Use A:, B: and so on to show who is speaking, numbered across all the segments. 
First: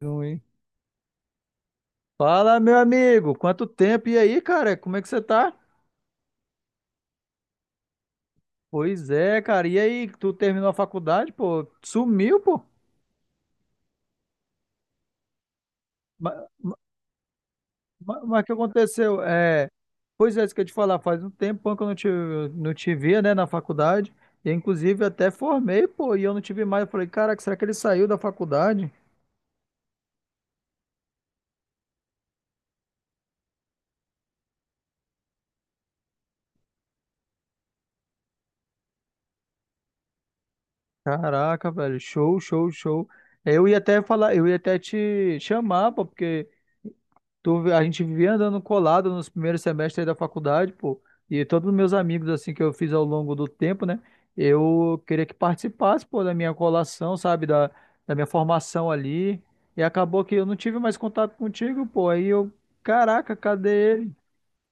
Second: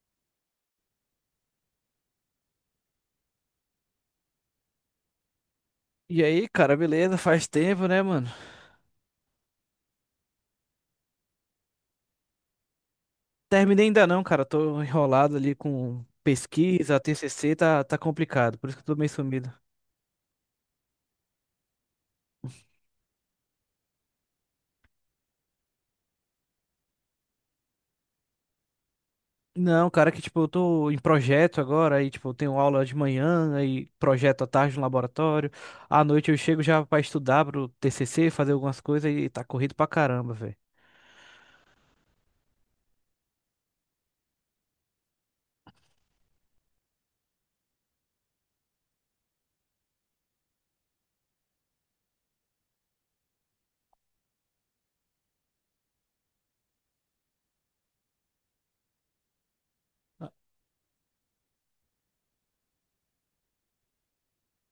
A: Ruim. Fala, meu amigo, quanto tempo? E aí, cara, como é que você tá?
B: E aí, cara, beleza? Faz tempo, né, mano?
A: Pois é, cara, e aí, tu terminou a faculdade, pô? Sumiu, pô?
B: Terminei ainda não, cara. Tô enrolado ali com
A: Mas,
B: pesquisa, TCC, tá
A: o que
B: complicado. Por isso que eu tô meio
A: aconteceu?
B: sumido.
A: É, pois é, isso que eu ia te falar, faz um tempão que eu não te via, né, na faculdade, e inclusive até formei, pô, e eu não tive mais, eu falei, caraca, será que ele saiu da faculdade?
B: Não, cara, que tipo, eu tô em projeto agora, aí tipo, eu tenho aula de manhã, aí projeto à tarde no laboratório. À noite eu chego já pra estudar pro TCC, fazer algumas coisas e tá corrido pra caramba, velho.
A: Caraca, velho, show, show, show. Eu ia até falar, eu ia até te chamar, pô, porque a gente vivia andando colado nos primeiros semestres da faculdade, pô. E todos os meus amigos, assim, que eu fiz ao longo do tempo, né? Eu queria que participasse, pô, da minha colação, sabe? Da, da minha formação ali. E acabou que eu não tive mais contato contigo, pô. Aí eu, caraca, cadê ele?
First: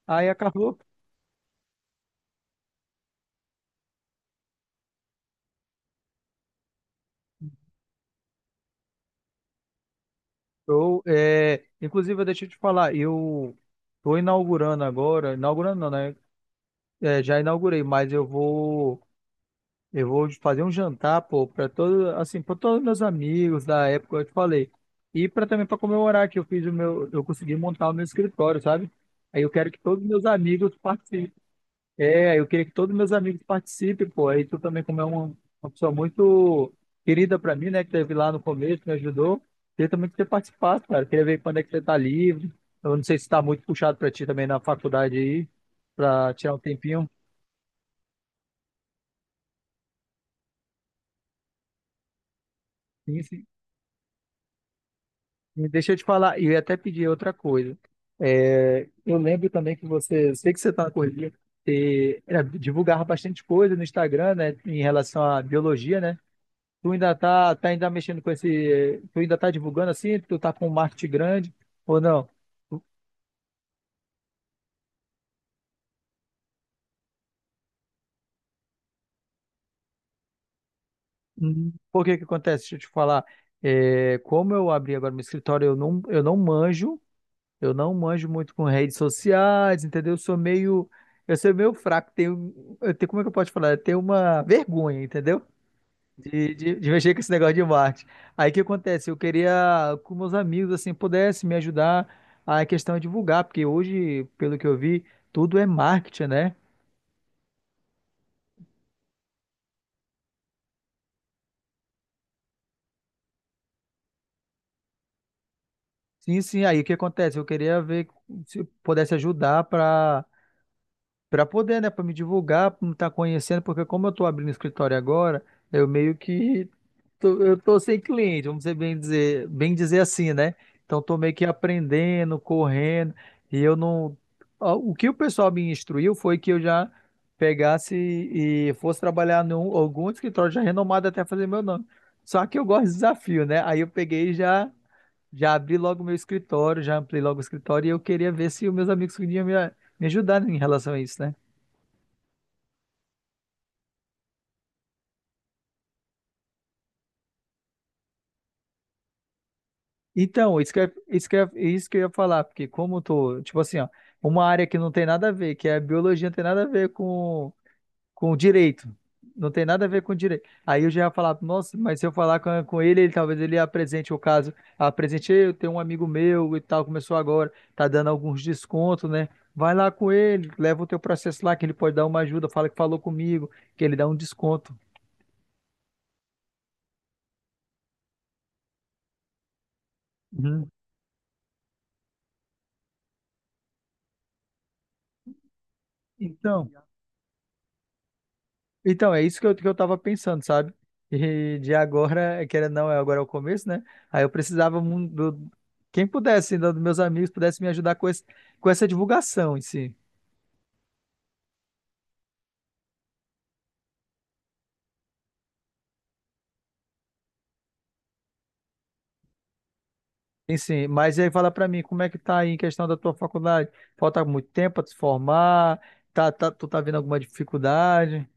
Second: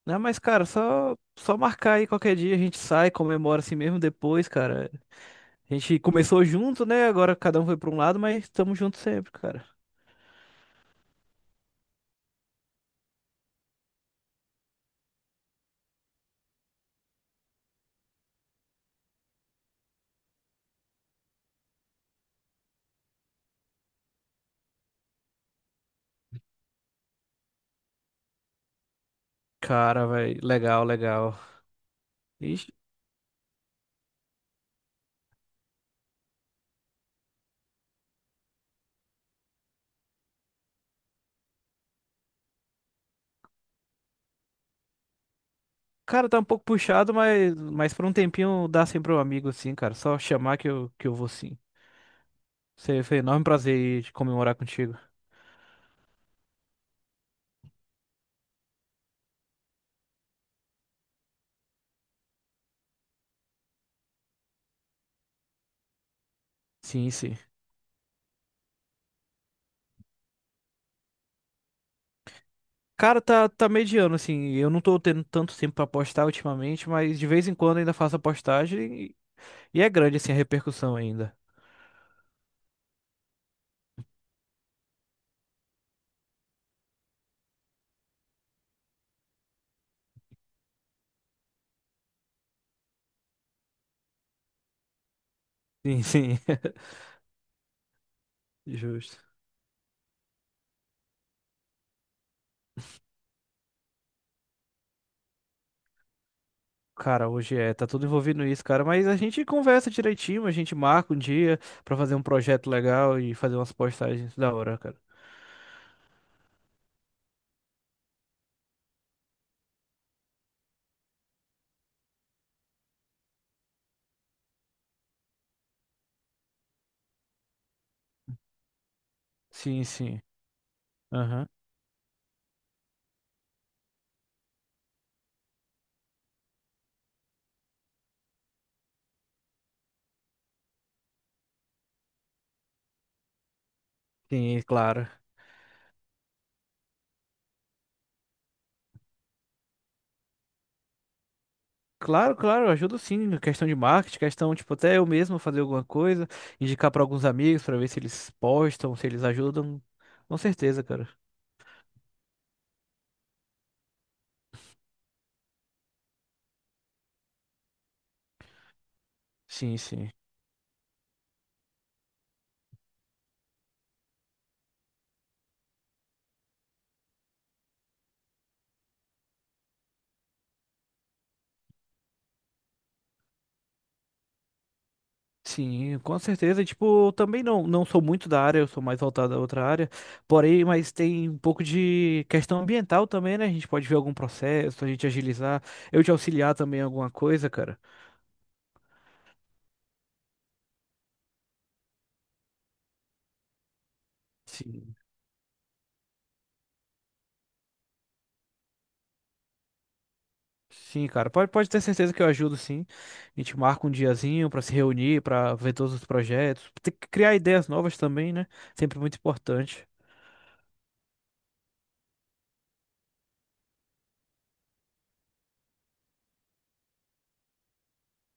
B: Não,
A: Aí
B: mas, cara,
A: acabou.
B: só marcar aí qualquer dia, a gente sai, comemora assim mesmo depois, cara. A gente começou junto, né? Agora cada um foi pra um lado, mas estamos juntos sempre, cara.
A: Eu, é, inclusive, deixa eu te falar, eu tô inaugurando agora, inaugurando não, né? É, já inaugurei, mas eu vou. Eu vou fazer um jantar, pô, assim, para todos meus amigos da época, eu te falei. E para também para comemorar que eu fiz o meu, eu consegui montar o meu escritório, sabe? Aí eu quero que todos
B: Cara,
A: meus
B: velho,
A: amigos
B: legal,
A: participem.
B: legal.
A: É, eu queria que
B: Ixi,
A: todos meus amigos participem, pô. Aí tu também, como é uma pessoa muito querida para mim, né, que teve lá no começo, me ajudou. Queria também que você participasse, cara. Queria ver quando é que você tá livre. Eu não sei se tá muito puxado para ti também na faculdade aí,
B: cara,
A: para
B: tá um
A: tirar um
B: pouco
A: tempinho.
B: puxado, mas por um tempinho dá sempre um amigo, assim cara. Só chamar que eu vou sim. Foi um
A: Sim,
B: enorme
A: sim.
B: prazer de comemorar contigo.
A: E deixa eu te falar, e eu ia até pedir outra coisa. É, eu lembro também que você, sei que você está na correria, divulgava bastante coisa no Instagram, né, em relação à biologia, né? Tu
B: Sim,
A: ainda
B: sim.
A: tá ainda mexendo com esse, tu ainda tá divulgando assim, tu tá com um marketing grande ou não?
B: Cara, tá mediano, assim. Eu não tô tendo tanto tempo pra postar ultimamente, mas de vez em quando ainda faço a postagem e é grande, assim, a repercussão ainda.
A: Por que que acontece? Deixa eu te falar. É, como eu abri agora meu escritório, eu não manjo. Eu não manjo muito com redes sociais, entendeu? Eu sou meio fraco. Eu tenho, como é que eu posso falar? Eu tenho uma vergonha, entendeu?
B: Sim, sim.
A: De mexer com esse negócio de marketing. Aí o que acontece? Eu
B: Justo.
A: queria que meus amigos assim pudessem me ajudar a questão de divulgar, porque hoje, pelo que eu vi, tudo é marketing, né?
B: Cara, hoje é, tá tudo envolvido nisso, cara, mas a gente conversa direitinho, a gente marca um dia pra fazer um projeto legal e fazer umas postagens da hora, cara.
A: Sim, sim. Aí o que acontece? Eu queria ver se pudesse ajudar para pra poder, né, pra me divulgar, pra me estar conhecendo, porque como eu tô abrindo escritório agora, eu meio que tô, eu tô sem cliente, vamos dizer bem dizer, bem
B: Sim,
A: dizer
B: sim.
A: assim, né? Então tô meio que
B: Aham.
A: aprendendo, correndo, e eu não. Ó, o que o pessoal me instruiu foi que eu já pegasse e fosse trabalhar em algum escritório já renomado até fazer meu nome. Só que eu gosto de desafio, né? Aí eu peguei e
B: Sim,
A: já
B: claro.
A: já abri logo meu escritório, já ampliei logo o escritório e eu queria ver se os meus amigos podiam me ajudar em relação a isso, né?
B: Claro, claro, eu ajudo sim, questão de marketing, questão, tipo, até eu mesmo fazer alguma coisa, indicar pra alguns amigos pra ver se eles postam, se eles ajudam. Com
A: Então,
B: certeza, cara.
A: isso que eu ia falar, porque como eu tô, tipo assim, ó, uma área que não tem nada a ver, que é a biologia, não tem nada a ver com o direito. Não tem
B: Sim,
A: nada a ver
B: sim.
A: com, o direito. Aí eu já ia falar, nossa, mas se eu falar com, com ele ele talvez ele apresente o caso. Apresente, "Ei, eu tenho um amigo meu e tal, começou agora, tá dando alguns descontos, né? Vai lá com ele, leva o teu processo lá, que ele pode dar uma ajuda, fala que falou comigo, que ele dá um desconto."
B: Sim, com certeza. Tipo, eu também não sou muito da área, eu sou mais voltado a outra área. Porém,
A: Uhum.
B: mas tem um pouco de questão ambiental também, né? A gente pode ver algum processo, a gente agilizar, eu te auxiliar
A: Então.
B: também em alguma coisa, cara.
A: Então, é isso que eu tava pensando, sabe? E de agora, querendo ou não, é agora é o começo, né? Aí eu precisava
B: Sim.
A: do, quem pudesse, ainda dos meus amigos, pudesse me ajudar com essa divulgação em si.
B: Sim, cara. Pode ter certeza que eu ajudo, sim. A gente marca um diazinho pra se reunir, pra ver todos os projetos. Tem que criar ideias novas também, né? Sempre muito importante.
A: Em si. Mas e aí fala pra mim, como é que tá aí em questão da tua faculdade? Falta muito tempo pra te formar? Tá, tu tá vendo alguma dificuldade?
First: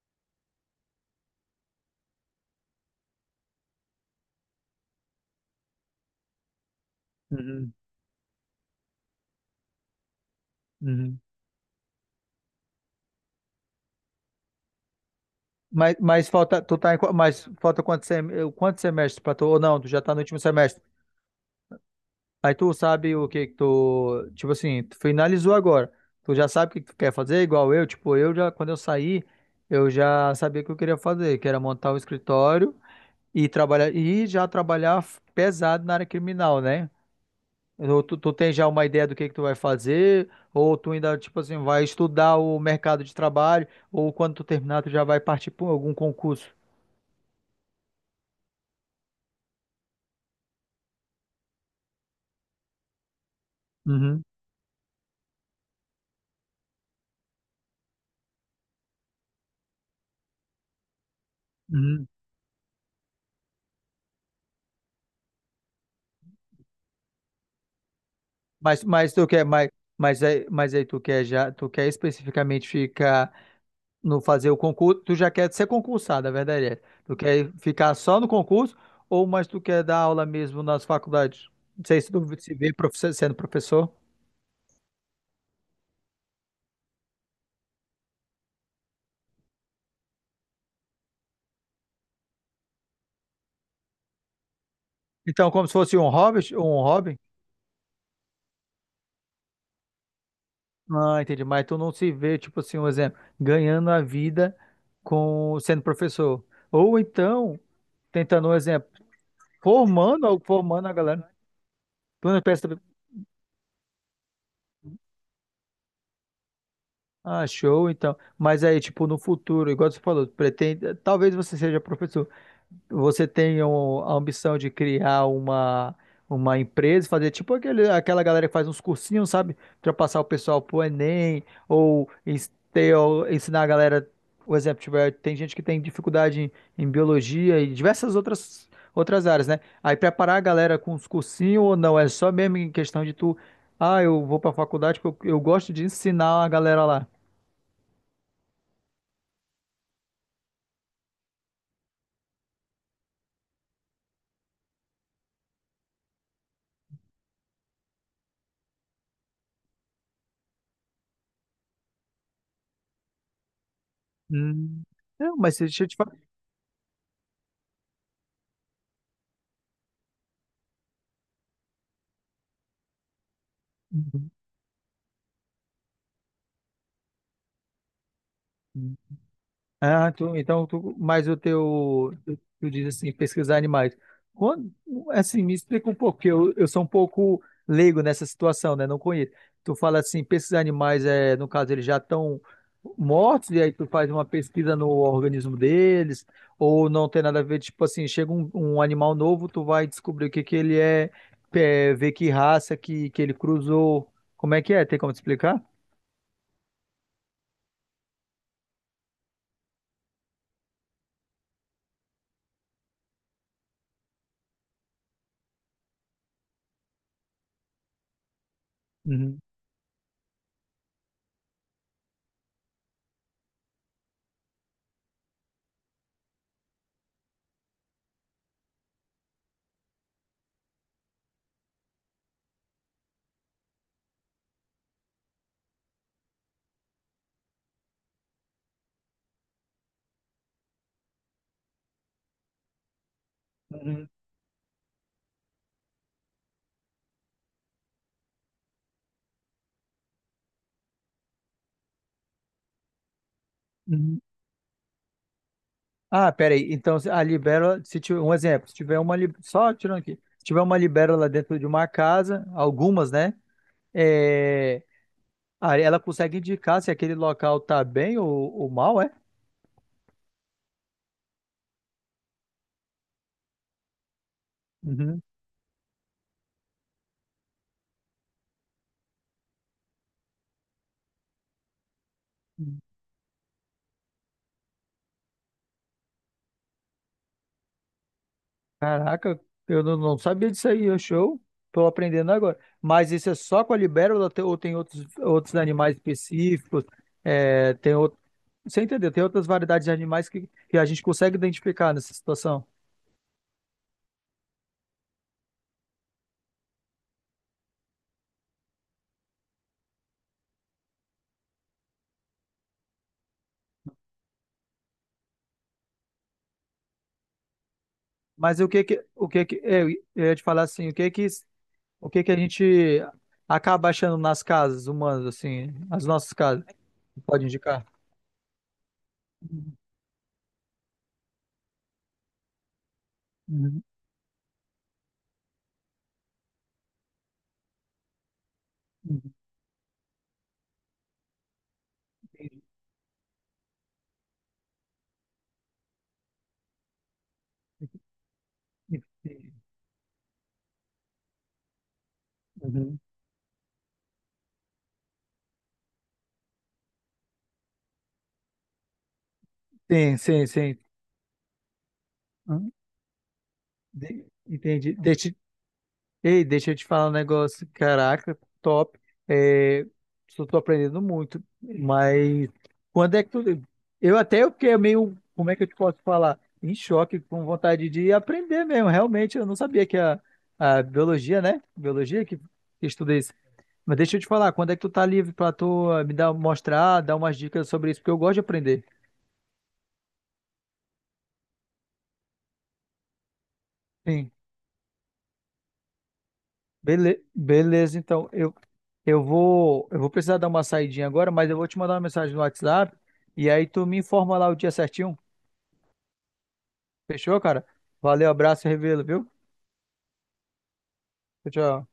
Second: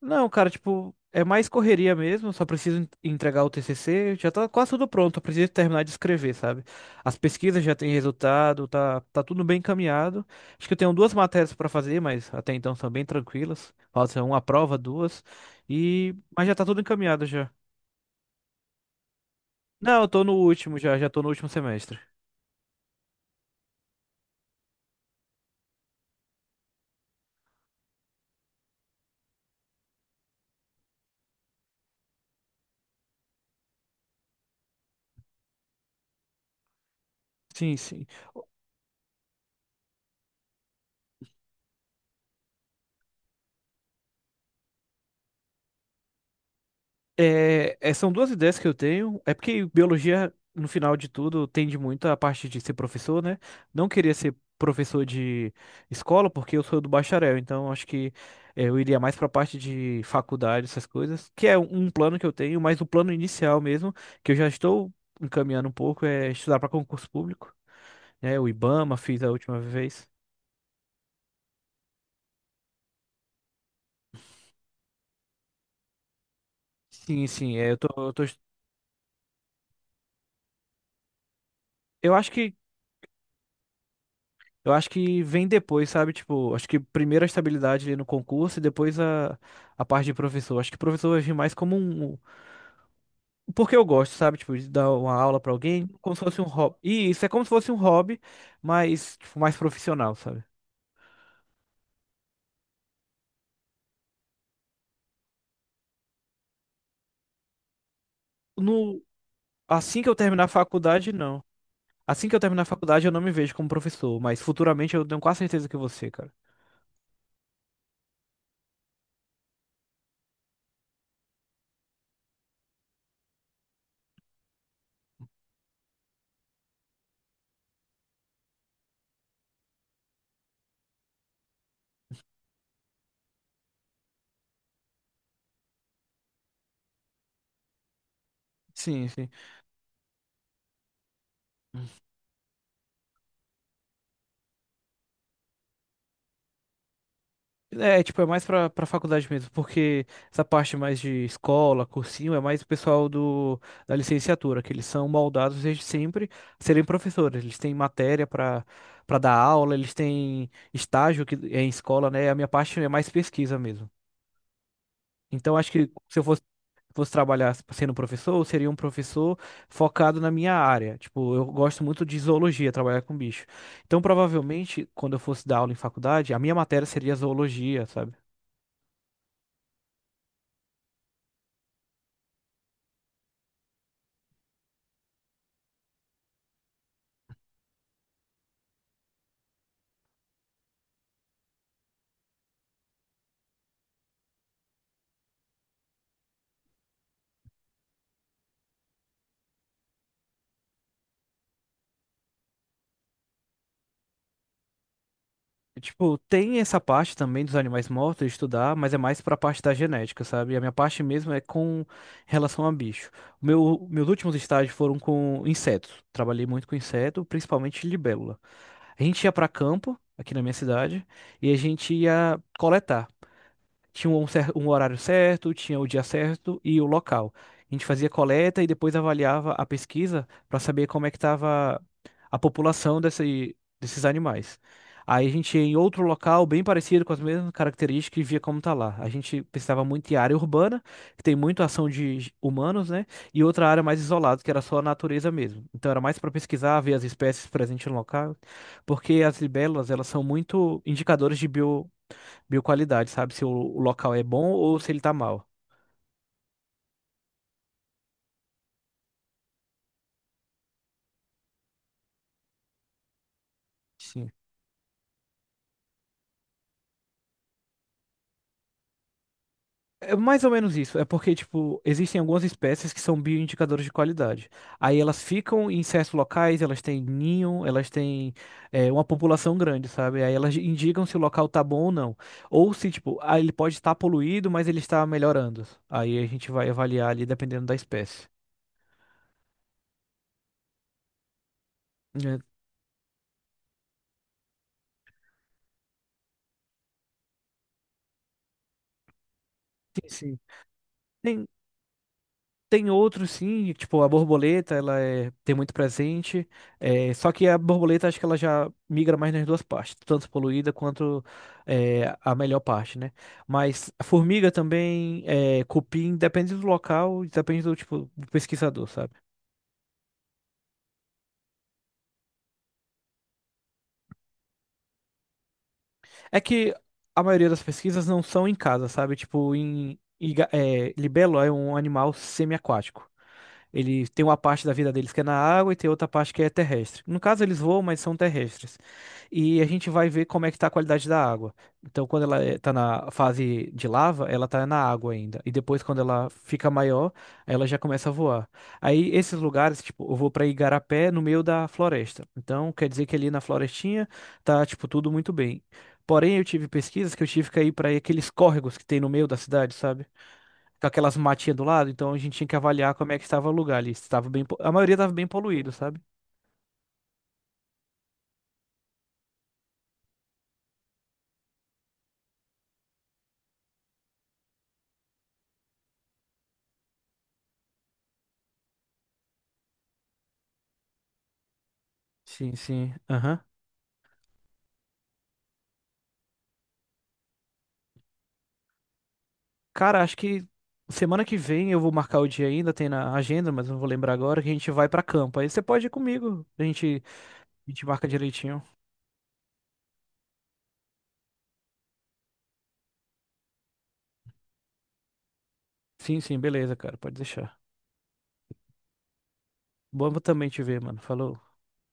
B: Não, cara, tipo, é mais correria mesmo. Só preciso entregar o TCC. Já tá quase tudo pronto. Eu preciso terminar de escrever, sabe? As pesquisas
A: Uhum,
B: já têm resultado, tá tudo bem encaminhado. Acho que eu tenho duas
A: uhum.
B: matérias pra fazer, mas até então são bem tranquilas. Falta uma prova, duas.
A: Mas, mas
B: Mas já
A: falta,
B: tá
A: tu
B: tudo
A: tá em,
B: encaminhado
A: mas
B: já.
A: falta quantos, quantos semestres pra tu? Ou não, tu já
B: Não, eu
A: tá no
B: tô no
A: último
B: último
A: semestre?
B: já tô no último semestre.
A: Aí tu sabe o que que tu, tipo assim, tu finalizou agora. Tu já sabe o que que tu quer fazer, igual eu, tipo, eu já, quando eu saí, eu já sabia o que eu queria fazer, que era montar um escritório e trabalhar, e já trabalhar pesado na área criminal, né?
B: Sim,
A: Ou
B: sim.
A: tu tem já uma ideia do que tu vai fazer, ou tu ainda, tipo assim, vai estudar o mercado de trabalho, ou quando tu terminar, tu já vai partir para algum concurso.
B: São duas ideias que eu tenho. É porque biologia, no final de tudo, tende muito à parte de ser professor, né? Não queria
A: Uhum,
B: ser professor de escola, porque eu sou do bacharel, então acho que é, eu iria mais para a parte de faculdade, essas coisas, que é um
A: uhum.
B: plano que eu tenho, mas o plano inicial mesmo, que eu já estou encaminhando um pouco, é estudar para concurso público, né? O
A: Mas,
B: IBAMA,
A: mas
B: fiz
A: tu
B: a
A: quer,
B: última vez.
A: mas aí tu quer já, tu quer especificamente ficar no fazer o concurso, tu já quer ser concursado, a verdade é. Tu
B: Sim,
A: quer
B: sim, é,
A: ficar só no concurso ou mas tu quer dar aula mesmo nas faculdades? Não sei se
B: eu
A: tu
B: acho
A: se
B: que
A: vê sendo professor.
B: Eu acho que vem depois, sabe? Tipo, acho que primeiro a estabilidade ali no concurso e depois a parte de professor. Acho que professor vai vir mais como um. Porque eu gosto, sabe? Tipo, de dar uma aula
A: Então,
B: pra
A: como se
B: alguém,
A: fosse um
B: como se
A: hobby,
B: fosse um
A: um
B: hobby. E
A: hobby?
B: isso é como se fosse um hobby, mas, tipo, mais profissional, sabe?
A: Ah, entendi. Mas tu não se vê, tipo assim, um exemplo, ganhando a vida com sendo professor. Ou então, tentando um exemplo,
B: No... Assim que eu
A: formando,
B: terminar a
A: formando a
B: faculdade,
A: galera.
B: não.
A: Tu
B: Assim que
A: não
B: eu terminar a
A: pensa,
B: faculdade, eu não me vejo como professor, mas futuramente eu tenho quase certeza que você, cara.
A: ah, show, então. Mas aí, tipo, no futuro, igual você falou, pretende, talvez você seja professor. Você tem a ambição de criar uma, empresa, fazer tipo aquela galera que faz uns cursinhos, sabe? Pra passar o pessoal pro Enem, ou ter ensinar a galera, por exemplo, tiver, tem gente que tem dificuldade em, em biologia e diversas outras,
B: Sim,
A: outras
B: sim.
A: áreas, né? Aí preparar a galera com uns cursinhos ou não, é só mesmo em questão de tu, ah, eu vou pra faculdade porque eu gosto de ensinar a galera lá.
B: É, tipo, é mais pra, pra faculdade mesmo, porque essa parte mais de escola, cursinho, é mais o pessoal do, da licenciatura, que eles são moldados desde sempre a serem professores. Eles têm matéria pra, pra dar aula, eles têm estágio que é em escola, né? A minha parte é mais pesquisa mesmo.
A: Hum, não, mas
B: Então, acho
A: deixa eu
B: que
A: te falar.
B: se eu fosse trabalhar sendo professor, eu seria um professor focado na minha área. Tipo, eu gosto muito de zoologia, trabalhar com bicho. Então, provavelmente, quando eu fosse dar aula em faculdade, a minha matéria seria zoologia, sabe?
A: Ah, tu, então, tu, mas o teu, tu diz assim, pesquisar animais. Quando, assim, me explica um pouco, porque eu sou um pouco leigo nessa situação, né? Não conheço. Tu fala assim, pesquisar animais, é, no caso, eles já estão mortos, e aí tu faz uma pesquisa no organismo deles, ou não tem nada a ver, tipo assim, chega um, animal novo, tu vai descobrir o que que ele é, ver que raça que ele cruzou. Como é que é? Tem como te explicar?
B: Tipo, tem essa parte também dos animais mortos de estudar, mas é mais pra parte da genética, sabe? A minha parte mesmo é com relação a bicho. O meu, meus últimos estágios foram com insetos. Trabalhei muito com inseto, principalmente libélula. A gente ia
A: Uhum.
B: pra campo, aqui na minha cidade, e a gente ia coletar. Tinha um horário certo, tinha o dia certo e o local. A gente fazia coleta e depois avaliava a pesquisa para saber como é que estava a população desses animais. Aí a gente ia em outro local bem parecido com as mesmas características e via como tá lá. A gente pensava muito em área urbana, que tem muita ação de humanos, né? E outra área mais
A: Uhum.
B: isolada, que era só a natureza mesmo. Então era mais para pesquisar, ver as espécies presentes no local, porque as libélulas, elas são muito indicadores de bioqualidade, sabe? Se o local
A: Uhum.
B: é bom ou se ele tá mal.
A: Ah, peraí. Então, a libélula, se tiver um exemplo, se tiver só tirando aqui, se tiver uma libélula dentro de uma casa, algumas, né?
B: Sim.
A: É, aí ela consegue indicar se aquele local tá bem ou mal, é?
B: É mais ou menos isso. É porque, tipo, existem algumas espécies que são bioindicadores de qualidade. Aí elas
A: Uhum.
B: ficam em certos locais, elas têm ninho, elas têm uma população grande, sabe? Aí elas indicam se o local tá bom ou não. Ou se, tipo, ah, ele pode estar poluído, mas ele está melhorando. Aí a gente vai avaliar ali dependendo da espécie.
A: Caraca, eu não sabia disso aí, é show. Tô aprendendo
B: É.
A: agora. Mas isso é só com a libélula ou tem outros, outros animais específicos? É, tem outro, você entendeu? Tem outras variedades de
B: Sim,
A: animais
B: sim.
A: que a gente consegue
B: Tem-
A: identificar nessa situação.
B: Tem outros sim, tipo a borboleta, ela tem muito presente. É, só que a borboleta acho que ela já migra mais nas duas partes, tanto poluída quanto a melhor parte, né? Mas a formiga também, cupim, depende do local, depende do tipo do
A: Mas o que
B: pesquisador,
A: que,
B: sabe?
A: o que que, eu ia te falar assim, o que que a gente acaba achando nas casas humanas, assim, as nossas
B: É
A: casas,
B: que a
A: pode
B: maioria das
A: indicar?
B: pesquisas não são em casa, sabe? Tipo, em libelo é um animal semi aquático.
A: Uhum,
B: Ele tem uma parte da vida deles que é na água e tem outra parte que é terrestre. No caso, eles voam, mas são terrestres.
A: uhum,
B: E a gente vai ver como é que está a qualidade da água. Então, quando ela
A: entendi,
B: está na fase de lava, ela está na água ainda. E depois, quando ela fica maior, ela já começa a voar. Aí, esses
A: entendi.
B: lugares, tipo, eu vou para Igarapé, no meio da floresta. Então, quer
A: Uhum.
B: dizer que ali na florestinha tá, tipo, tudo muito bem. Porém, eu tive pesquisas que eu tive que ir para aqueles córregos que tem no meio da cidade, sabe?
A: Sim, sim, sim.
B: Com aquelas matinhas do lado, então a gente tinha que
A: Hum,
B: avaliar como é que estava o lugar ali. Estava bem, a maioria
A: entendi.
B: estava bem poluído, sabe?
A: Ei, deixa eu te falar um negócio. Caraca, top. É, só tô aprendendo muito. Mas quando é que tu. Eu fiquei meio. Como é que eu te posso falar? Em choque, com vontade de aprender mesmo. Realmente, eu não sabia que a biologia, né? Biologia que,
B: Sim,
A: que
B: sim.
A: estuda isso.
B: Aham.
A: Mas deixa eu te falar, quando é que tu tá livre pra tu me dar, mostrar, dar umas dicas sobre isso? Porque eu gosto de aprender.
B: Cara, acho que semana que vem eu vou marcar o dia ainda, tem na agenda, mas não vou lembrar
A: Sim.
B: agora, que a gente vai pra campo. Aí você pode ir comigo.
A: Bele-
B: A gente
A: beleza,
B: marca
A: então eu,
B: direitinho.
A: eu vou eu vou precisar dar uma saidinha agora, mas eu vou te mandar uma mensagem no WhatsApp e aí tu me informa lá o dia certinho.
B: Sim, sim, beleza, cara. Pode
A: Fechou,
B: deixar.
A: cara? Valeu, abraço e revelo, viu?
B: Bom também te ver, mano. Falou.
A: Tchau, tchau.